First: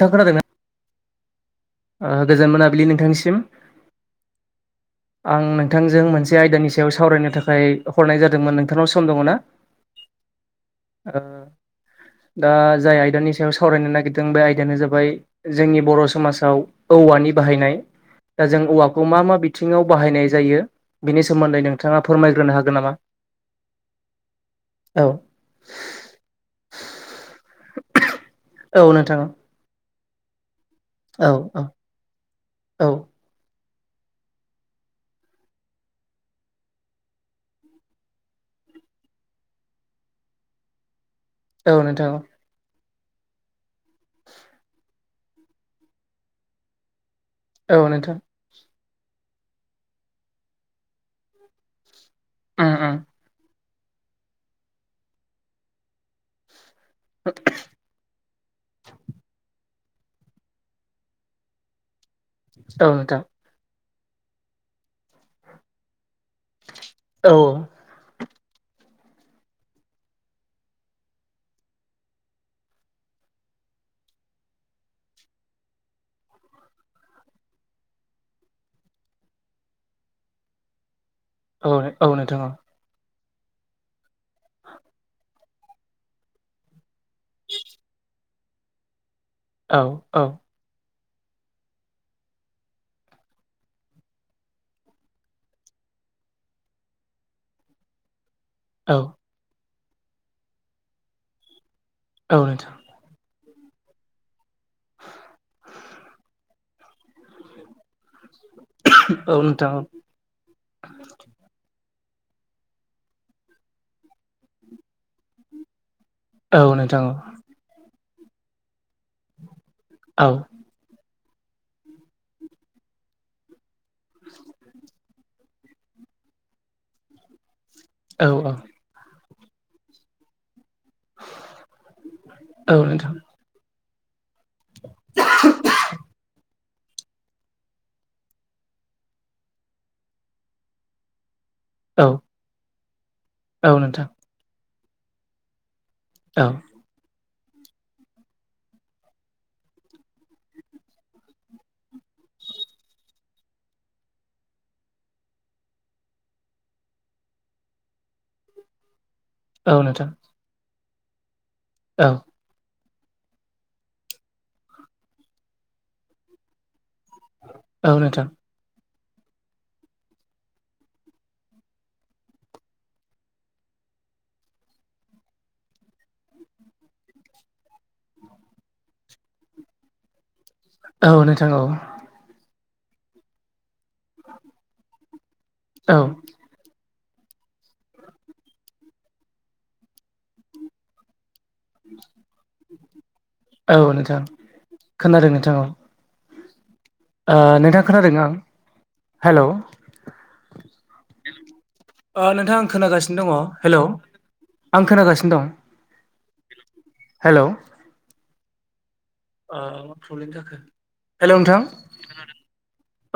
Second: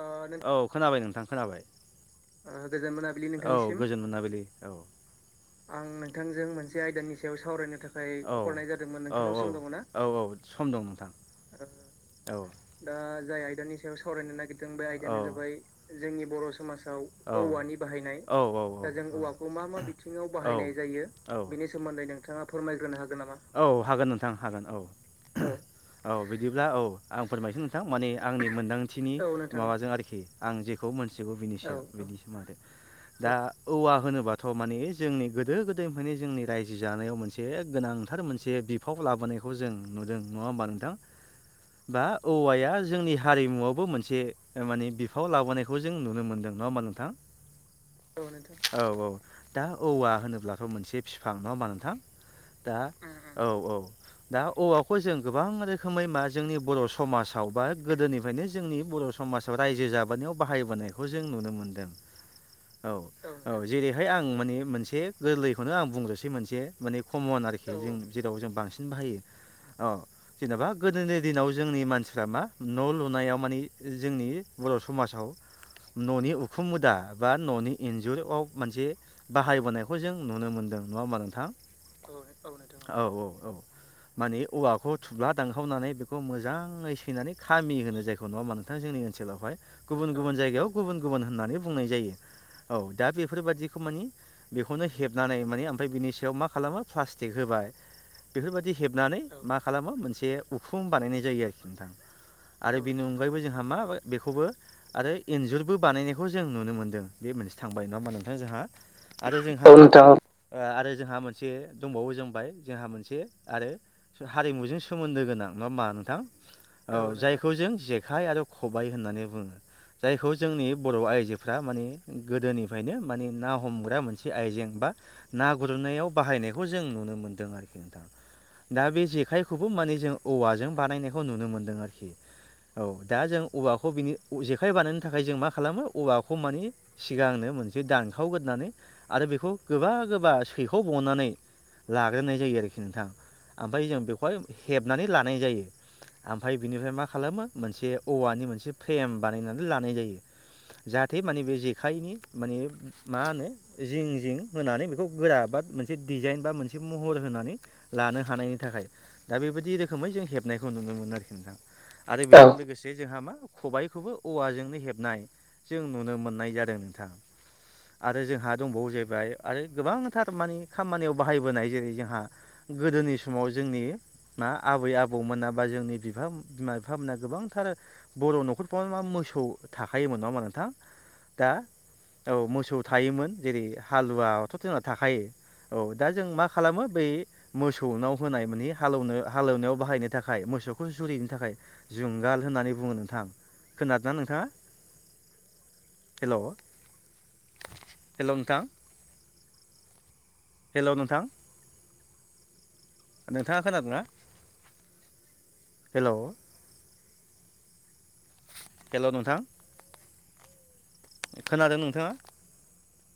नोंथां खोनादोंना औ खोनाबाय नोंथां खोनाबाय। ओ गोजोन मोनाबिलि नोंथांनिसिम औ गोजोन मोनाबलि औ। आं नोंथांजों मोनसे आयदानि सायाव सावरायनो थाखाय हरनाय जादोंमोन नोंथांनाव सम दङ ना? औ औ सम दं नोंथां। ओ दा जाय आयदानि सायाव सावरायनो नागिरदों बे आय बेनो जाबाय जोंनि बर' समाजाव औवानि बाहायनाय दा जों औवाखौ मा मा बिथिङाव बाहायनाय जायो बेनि सोमोन्दै नोंथाङा फोरमायग्रोनो हागोन नामा औ हागोन नोंथां हागोन औ। औ बिदिब्ला औ आं फोरमायसै नोंथां माने आंनि औ मोनदांथिनि नोंथां माबा माबाजों आरोखि आं जेखौ औ मोनथिगौ औ बिनिसै बिनि सोमोन्दै औ दा औवा होनोबाथ' माने जोंनि गोदो गोदायनिफ्रायनो जोंनि रायजो जानायाव मोनसे गोनांथार मोनसे बिफाव लाबोनायखौ जों नुदों नङा होमबा नोंथां? औ बा नोंथां औवाया जोंनि हारिमुआवबो मोनसे माने बिफाव लाबोनायखौ जों नुनो मोनदों नङा होमबा नोंथां औ नोंथां औ औ दा औवा होनोब्लाथ' मोनसे बिफां नङा होमबा नोंथां उम दा उम औ औ दा औवाखौ जों गोबां रोखोमै मा जोंनि बर' समाजाव बा गोदोनिफ्रायनो जोंनि बर' आसाम रायजो जाबोनायाव बाहायबोनायखौ जों नुनो मोनदों औ नोंथां औ जेरैहाय आं माने मोनसे गोरलैखौनो आं बुंग्रोसै मोनसे माने औ कमन आरोखि जों जेखौ जों बांसिन बाहायो अ जेनेबा गोदोनि दिनाव जोंनि मानसिफ्रा मा न' लुनायाव मानि जोंनि बर' समाजाव न'नि उखुम मुदा बा न'नि इन्जुरआव मोनसे बाहायबोनायखौ जों नुनो मोनदों नङा होमबा नोंथां औ औ नोंथां औ औ औ मानि औवाखौ थुब्ला दानखावनानै बेखौ मोजाङै सैनानै खामि होनो जाय नङा होमबा नोंथां जोंनि ओनसोलावहाय औ गुबुन गुबुन जायगायाव गुबुन गुबुन होननानै बुंनाय जायो औ दा बेफोरबायादिखौ मानि बेखौनो हेबनानै माने ओमफ्राय बिनि सायाव मा खालामो प्लास्टिक होबाय बेफोरबायदि औ हेबनानै मा खालामो मोनसे उखुम बानायनाय जायो आरोखि नोंथां औ नोंथां आरो बिनो अनगायैबो जोंहा मा बेखौबो आरो इन्जुरबो बानायनायखौ जों नुनो मोनदों बे मोनसे थांबाय नङा होमबा नोंथां जोंहा औ आरो जोंहा नोंथां आरो जोंहा मोनसे दंबावो जोंबाय जोंहा मोनसे आरो हारिमुजों सोमोन्दो गोनां नङा होमबा औ जायखौ जों जेखाय आरो खबाय होननानै बुङो जायखौ औ जोंनि बर' आयजोफ्रा गोदोनिफ्रायनो ना हमग्रा मोनसे आइजें बा ना गुरनायाव बाहायनायखौ जों नुनो मोनदों आरो औ औ दा बे जेखाइखौबो माने जों औवाजों बानायनायखौ नुनो मोन्दों आरोखि औ दा जों औवाखौ बिनि जेखाइ बानायनो थाखाय जों मा खालामो औवाखौ मानि सिगांनो मोनसे दानखावगोरनानै आरो बेखौ गोबा गोबा सैखावबावनानै औ लाग्रोनाय जायो आरोखि नोंथां औ ओमफ्राय जों नोंथां बेखौहाय हेबनानै लानाय जायो औ ओमफ्राय बिनिफ्राय मा खालामो मोनसे औवानि मोनसे फ्रेम बानायनानै लानाय जायो जाहाथे माने बे जेखाइनि माने मा होनो जिं जिं होनानै बेखौ गोरा बा मोनसे डिजाइन बा मोनसे महर होनानै लानो हानायनि थाखाय दा औ बेबायदि नोंथां रोखोमै जों हेबनायखौ नुनो मोनो आरोखि नोंथां औ आरो बेजों लोगोसे जे जोंहा मा खबाइखौबो औवाजोंनो हेबनाय जों नुनो मोननाय जादों औ आरो नोंथां जोंहा दंबावो जे आरो गोबांथार माने खामानियाव बाहायबोनाय जेरै जोंहा गोदोनि समाव जोंनि मा आबै आबौमोना बा जोंनि बिफा बिमा बिफा मोना गोबांथार बर' न'खरफ्राव मा मोसौ थाखायोमोन नङा होमबा नोंथां नोंथां औ नोंथां दा औ औ मोसौ थायोमोन जेरै हालुवायाथ' जोंना थाखायो औ दा जों मा खालामो बै मोसौनाव होनाय माने हालेवनो हालेवनायाव बाहायनो थाखाय मोसौखौ जुरिनो थाखाय जुंगाल होननानै बुङो नोंथां औ खोनादोंना नोंथां नोंथाङा खोनादों नोंथां औ हेल' नोंथां खोनादों आं हेल' हेल' नोंथां नोंथां खोनागासिनो दङ नोंथाङा हेलौ खोनादोंना आं खोनागासिनो हेलौ दं हेल' हेल' नोंथां प्रब्लेम जाखो खोनादों नोंथाङा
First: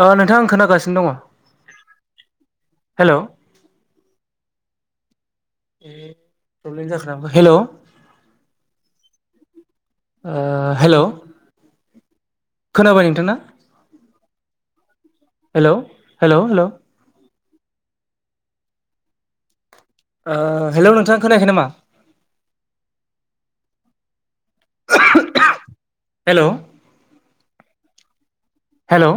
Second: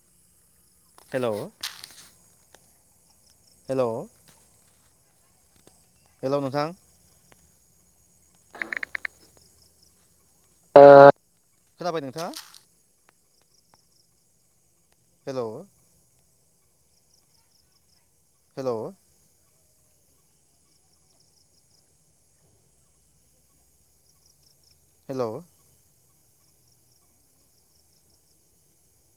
अ नोंथां खोनागास हेल' हेल' हेल' हे नोंथां प्रब्लेम जाखो ना माखो हेल' ओ हेल' खोनाबाय नोंथाङा खोनाबाय नोंथांना हेल' हेल' हेल' हेल' ओ हेल' नोंथाङा खोनायाखै नामा हेल' हेल' हेल'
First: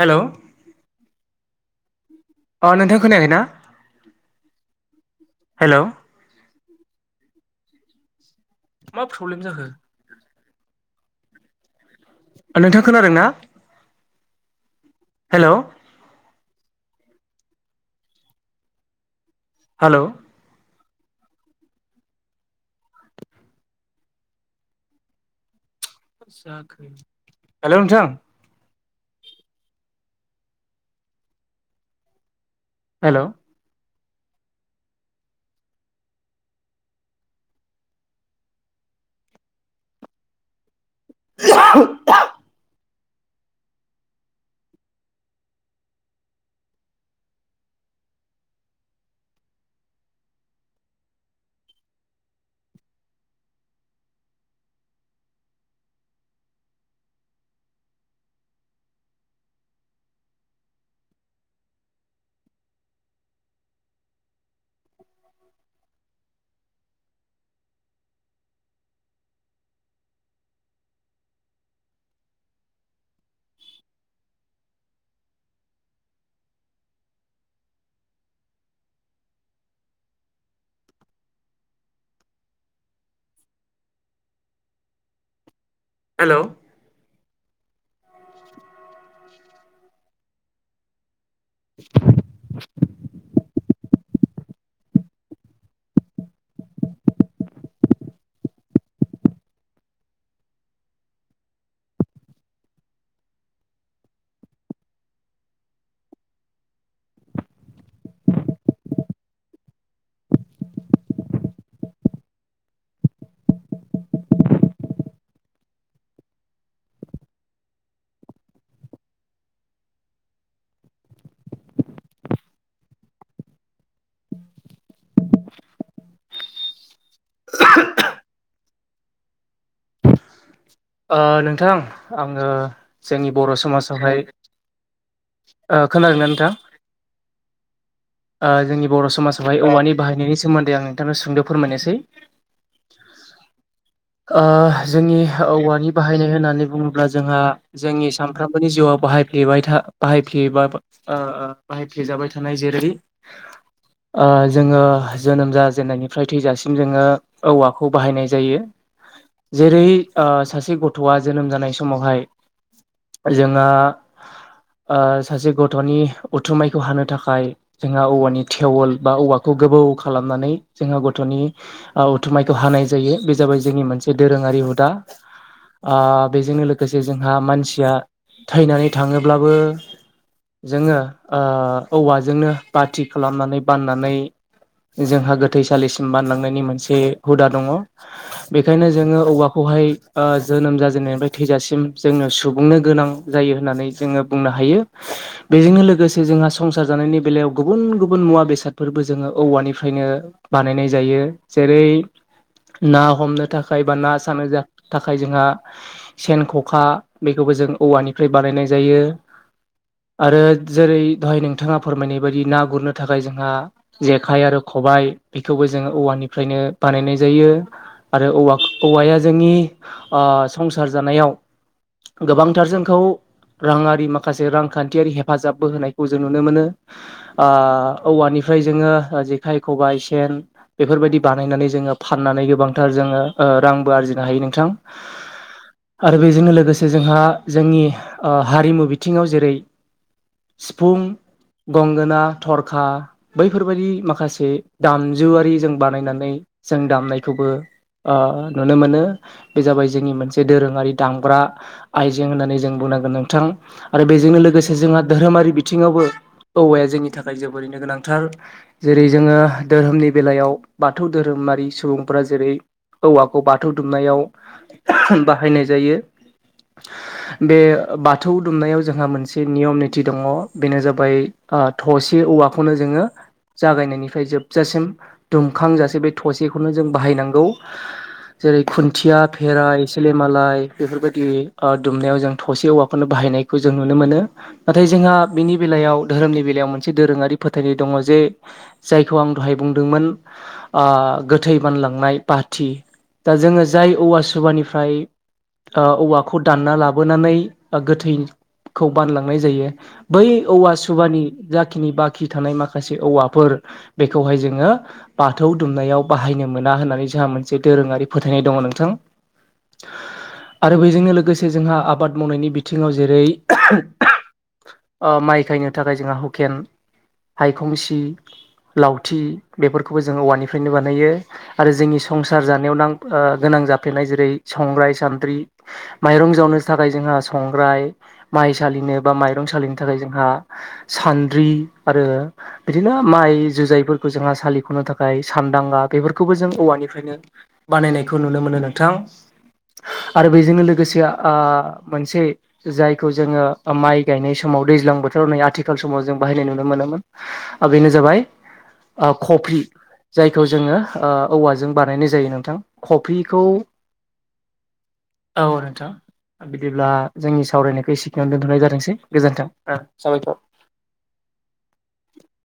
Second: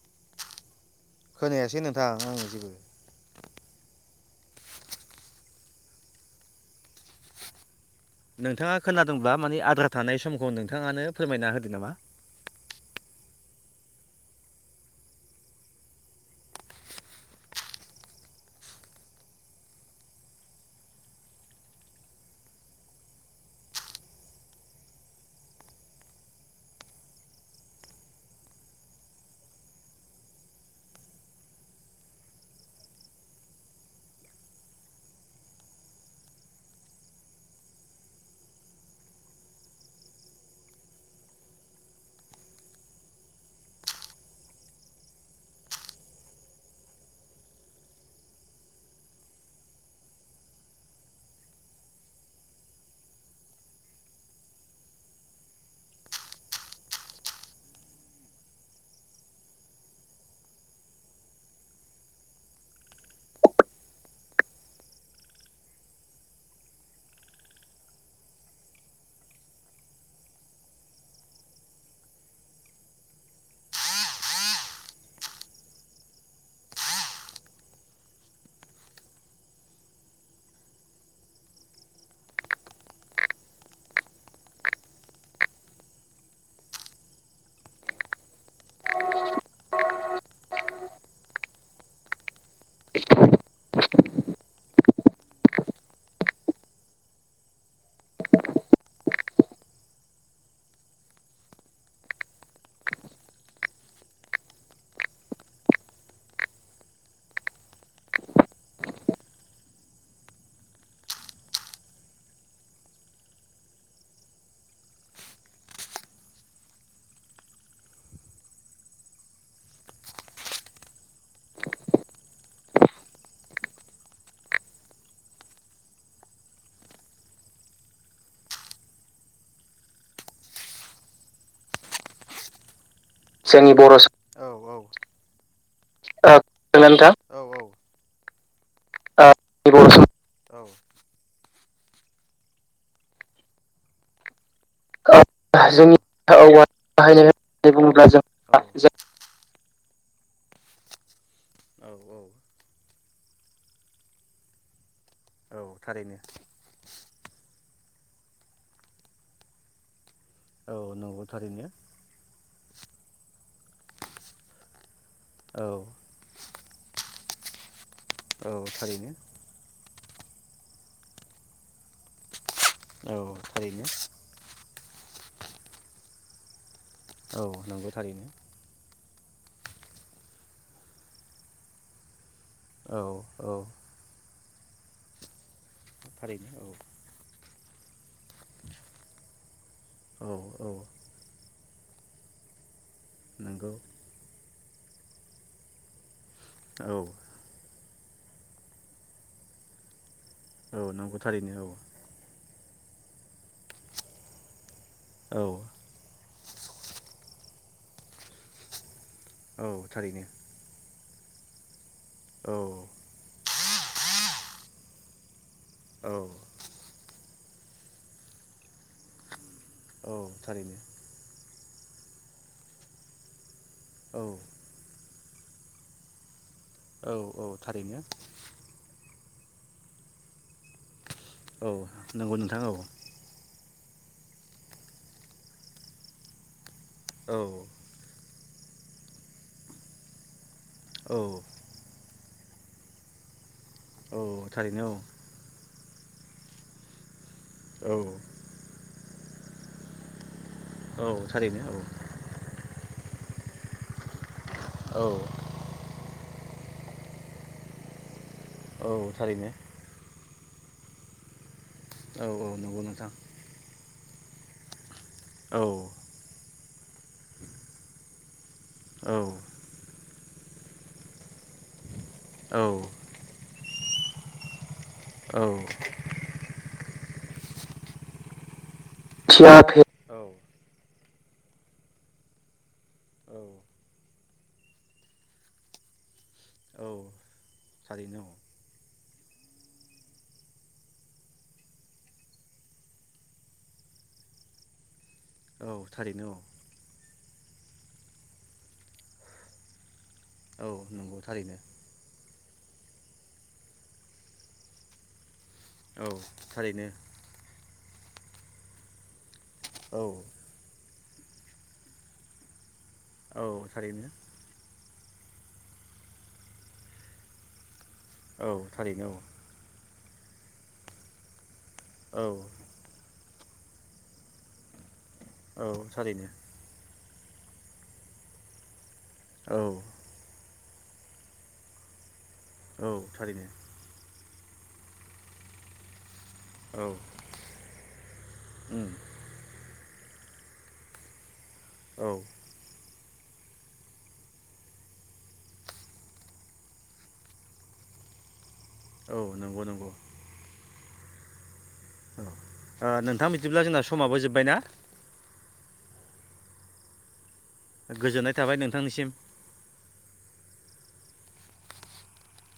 हेल' खोनायासै नों अ नोंथां खोनायाखै ना हेल' नोंथाङा मा खोनादोंब्ला प्रब्लेम मानि जाखो आद्रा थानाय समखौ नोंथाङानो फोरमायना होदो नामा नोंथां खोनादों ना हेल' हेल' हेल' नोंथां हेल' [unintelligible] [inaudible] हेल' [inaudible] [unintelligible] [unintelligible] [inaudible] ओ नोंथां आङो जोंनि बर' समाजावहाय ओ खोनादों ना नों थां औ औ ओ जोंनि बर' समाजावहाय बर' औवानि बाहायनायनि समाज सोमोन्दै आं नोंथांनाव सुंद' फोरमायनोसै औ जोंनि औवानि जोंनि बाहायनाय औवा होननानै बुङोब्ला बाहायनाय जोंहा होननानै बुङोब्ला जोंनि जों औ सानफ्रामबोनि जिउआव औ बाहायफ्लेबाय बाहायफेबाबा ओ ओ बाहायफ्लेजाबाय थानाय जेरै ओ जोङो जोनोम औ थारैनो जाजेननायनिफ्राय थैजासिम जोङो औवाखौ बाहायनाय जायो जेरै सासे औ गथ'आ नंगौ जोनोम थारैनो जानाय समावहाय जोङो सासे औ गथ'नि उथुमायखौ हानो थाखाय जोंहा औवानि औ थेवल थारैनो बा औवाखौ खौ गोबौ खालामनानै जोङो गथ'नि उथुमायखौ हानाय जायो बे औ जाबाय जोंनि थारैनो मोनसे दोरोङा हुदा बेजोंनो लोगोसे जोंहा औ नंगौ मानसिया थारैनो थैनानै थाङोब्लाबो जोङो ओ औवाजोंनो औ बाथि औ खालामनानै बाननानै जोंहा गोथैसालिसिम थारैनो बानलांनायनि औ मोनसे हुदा दङ बेखायनो जोङो औवाखौहाय ओ औ जोनोम जाजेननायनिफ्राय थैजासिम जोंङनो सुबुंनो गोनां जायो नंगौ होननानै जोङो बुंनो हायो बेजोंनो लोगोसे जोंहा संसार औ जानायनि बेलायाव गुबुन गुबुन मुवा बेसादफोरबो जोङो औवानिफ्रायनो औ बानायनाय नंगौ जायो थारैनो जेरै ना हमनो थाखाय बा ना सानो थाखाय औ जोंहा सेन ख'खा बेखौबो जों औवानिफ्राय बानायनाय जायो औ थारैनो आरो जेरै दहाय नोंथाङा फोरमायनाय बायदि औ ना गुरनो थाखाय जोंहा जेखाइ आरो खबायाइ बेखौबो जोंङो औ औवानिफ्रायनो बानायनाय जायो आरो औ औवाया जोंनि औ थारैनो संसार जानायाव गोबांथार जोंखौ राङारि औ माखासे रांखान्थियारि हेफाजाबबो होनायखौ जों नुनो मोनो औ औ थारैनो औवानि ओमफ्राय जोङो जेखाइ खबाइ सेन बेफोरबायदि बानायनानै औ जोङो नंगौ फाननानै नोंथां औ गोबांथार जोङो रांबो आरजिनो हायो नोंथां आरो बेजोंनो लोगोसे जोंहा औ जोंनि हारिमु बिथिङाव जेरै सिफुं औ गंगोना थरखा बैफोरबायदि औ माखासे माखासे थारैनो दामजुआरि जों बानायनानै जों दामनायखौबो औ नुनो मोनो बे जाबाय जोंनि मोनसे दोरोङारि औ दामग्रा थारैनो आइजें होननानै जों बुंनांगोन नोंथां आरो बेजोंनो लोगोसे जोंहा औ धोरोमारि बिथिङावबो औवाया जोंनि थाखाय जोबोरैनो गोनांथार औ जेरै जोङो थारैनो धोरोमनि बेलायाव बाथौ धोरोमारि सुबुंफोरा औ जेरै नंगौ नोंथां औवाखौ बाथौ हाबनायाव बाहायनाय औ जायो बे बाथौ दुमनायाव जोंहा औ मोनसे नियम निथि दङ बेनो जाबाय थसे औ औवाखौनो जोङो जागायनायनिफ्राय जोबजासिम औ दुमखांजासे बे थसेखौनो जों बाहायनांगौ जेरै खुन्थिया फेराइ सिलिमालाय बेफोरबायदि दुमनायाव जों थसे औवाखौनो बाहायनायखौ जों नुनो मोनो नाथाय जोंहा बिनि बे बेलायाव धोरोमनि बेलायाव मोनसे औ दोरोङारि फोथायनाय दङ जे थारैनो जायखौ आं दहाय बुंदोंमोन गोथै बानलांनाय बाथि दा जोङो जाय औवा सुबानिफ्राय औ औ थारैनो औवाखौ औ दानना लाबो लाबोनानै गोथै खौ बानलांनाय जायो बै औवा औ नंगौ सुबानि थारैनो जाखिनि बाखि थानाय माखासे औवाफोर बेखौहाय जोङो बाथौ दुमनायाव औ बाहायनो मोना थारैनो होननानै जोंहा मोनसे दोरोङारि फोथायनाय दङ नोंथां औ आरो बेजोंनो लोगोसे जोंहा आबाद मावनायनि बिथिङाव जेरै औ थारैनो माइ खायनो थाखाय जोंहा हुकेन हायखं सि औ थारैनो लावथि बेफोरखौबो जोङो औवानिफ्रायनो बानायो आरो जोंनि औ संसार जानायाव नां गोनां जाफेरनाय जेरै संग्राय सान्द्रि औ थारैनो माइरं जावनो थाखाय थाखाय जोंहा संग्राय माइ सालिनो बा माइरं सालिनो औ थाखाय जोंहा सान्द्रि आरो बिदिनो औ माइ थारैनो जुजायफोरखौ जोंहा सालिख'नो थाखाय सानदांगा बेफोरखौबो जों औवा औ निफ्रायनो बानायनायखौ नुनो मोनो नोंथां उम आरो बेजोंनो लोगोसे मोनसे औ जायखौ जोङो माइ गायनाय समाव दैज्लां बोथोराव नै आथिखाल समाव जों बाहायनाय नुनो मोनोमोन आरो बेनो जाबाय औ कफ्रि नंगौ नंगौ औ जायखौ जोङो औवाजों बानायनाय जायो नोंथां नोंथाङा खफ्रिखौ बिदिब्ला जोंना समाबो जोब्बाय ना औ नोंथां बिदिब्ला जोंनि सावरायनायखौ गोजोननाय सिखाङाव थाबाय दोनथ'नाय जादोंसै नोंथांनिसिम गोजोन्थों साबायथर [inaudible]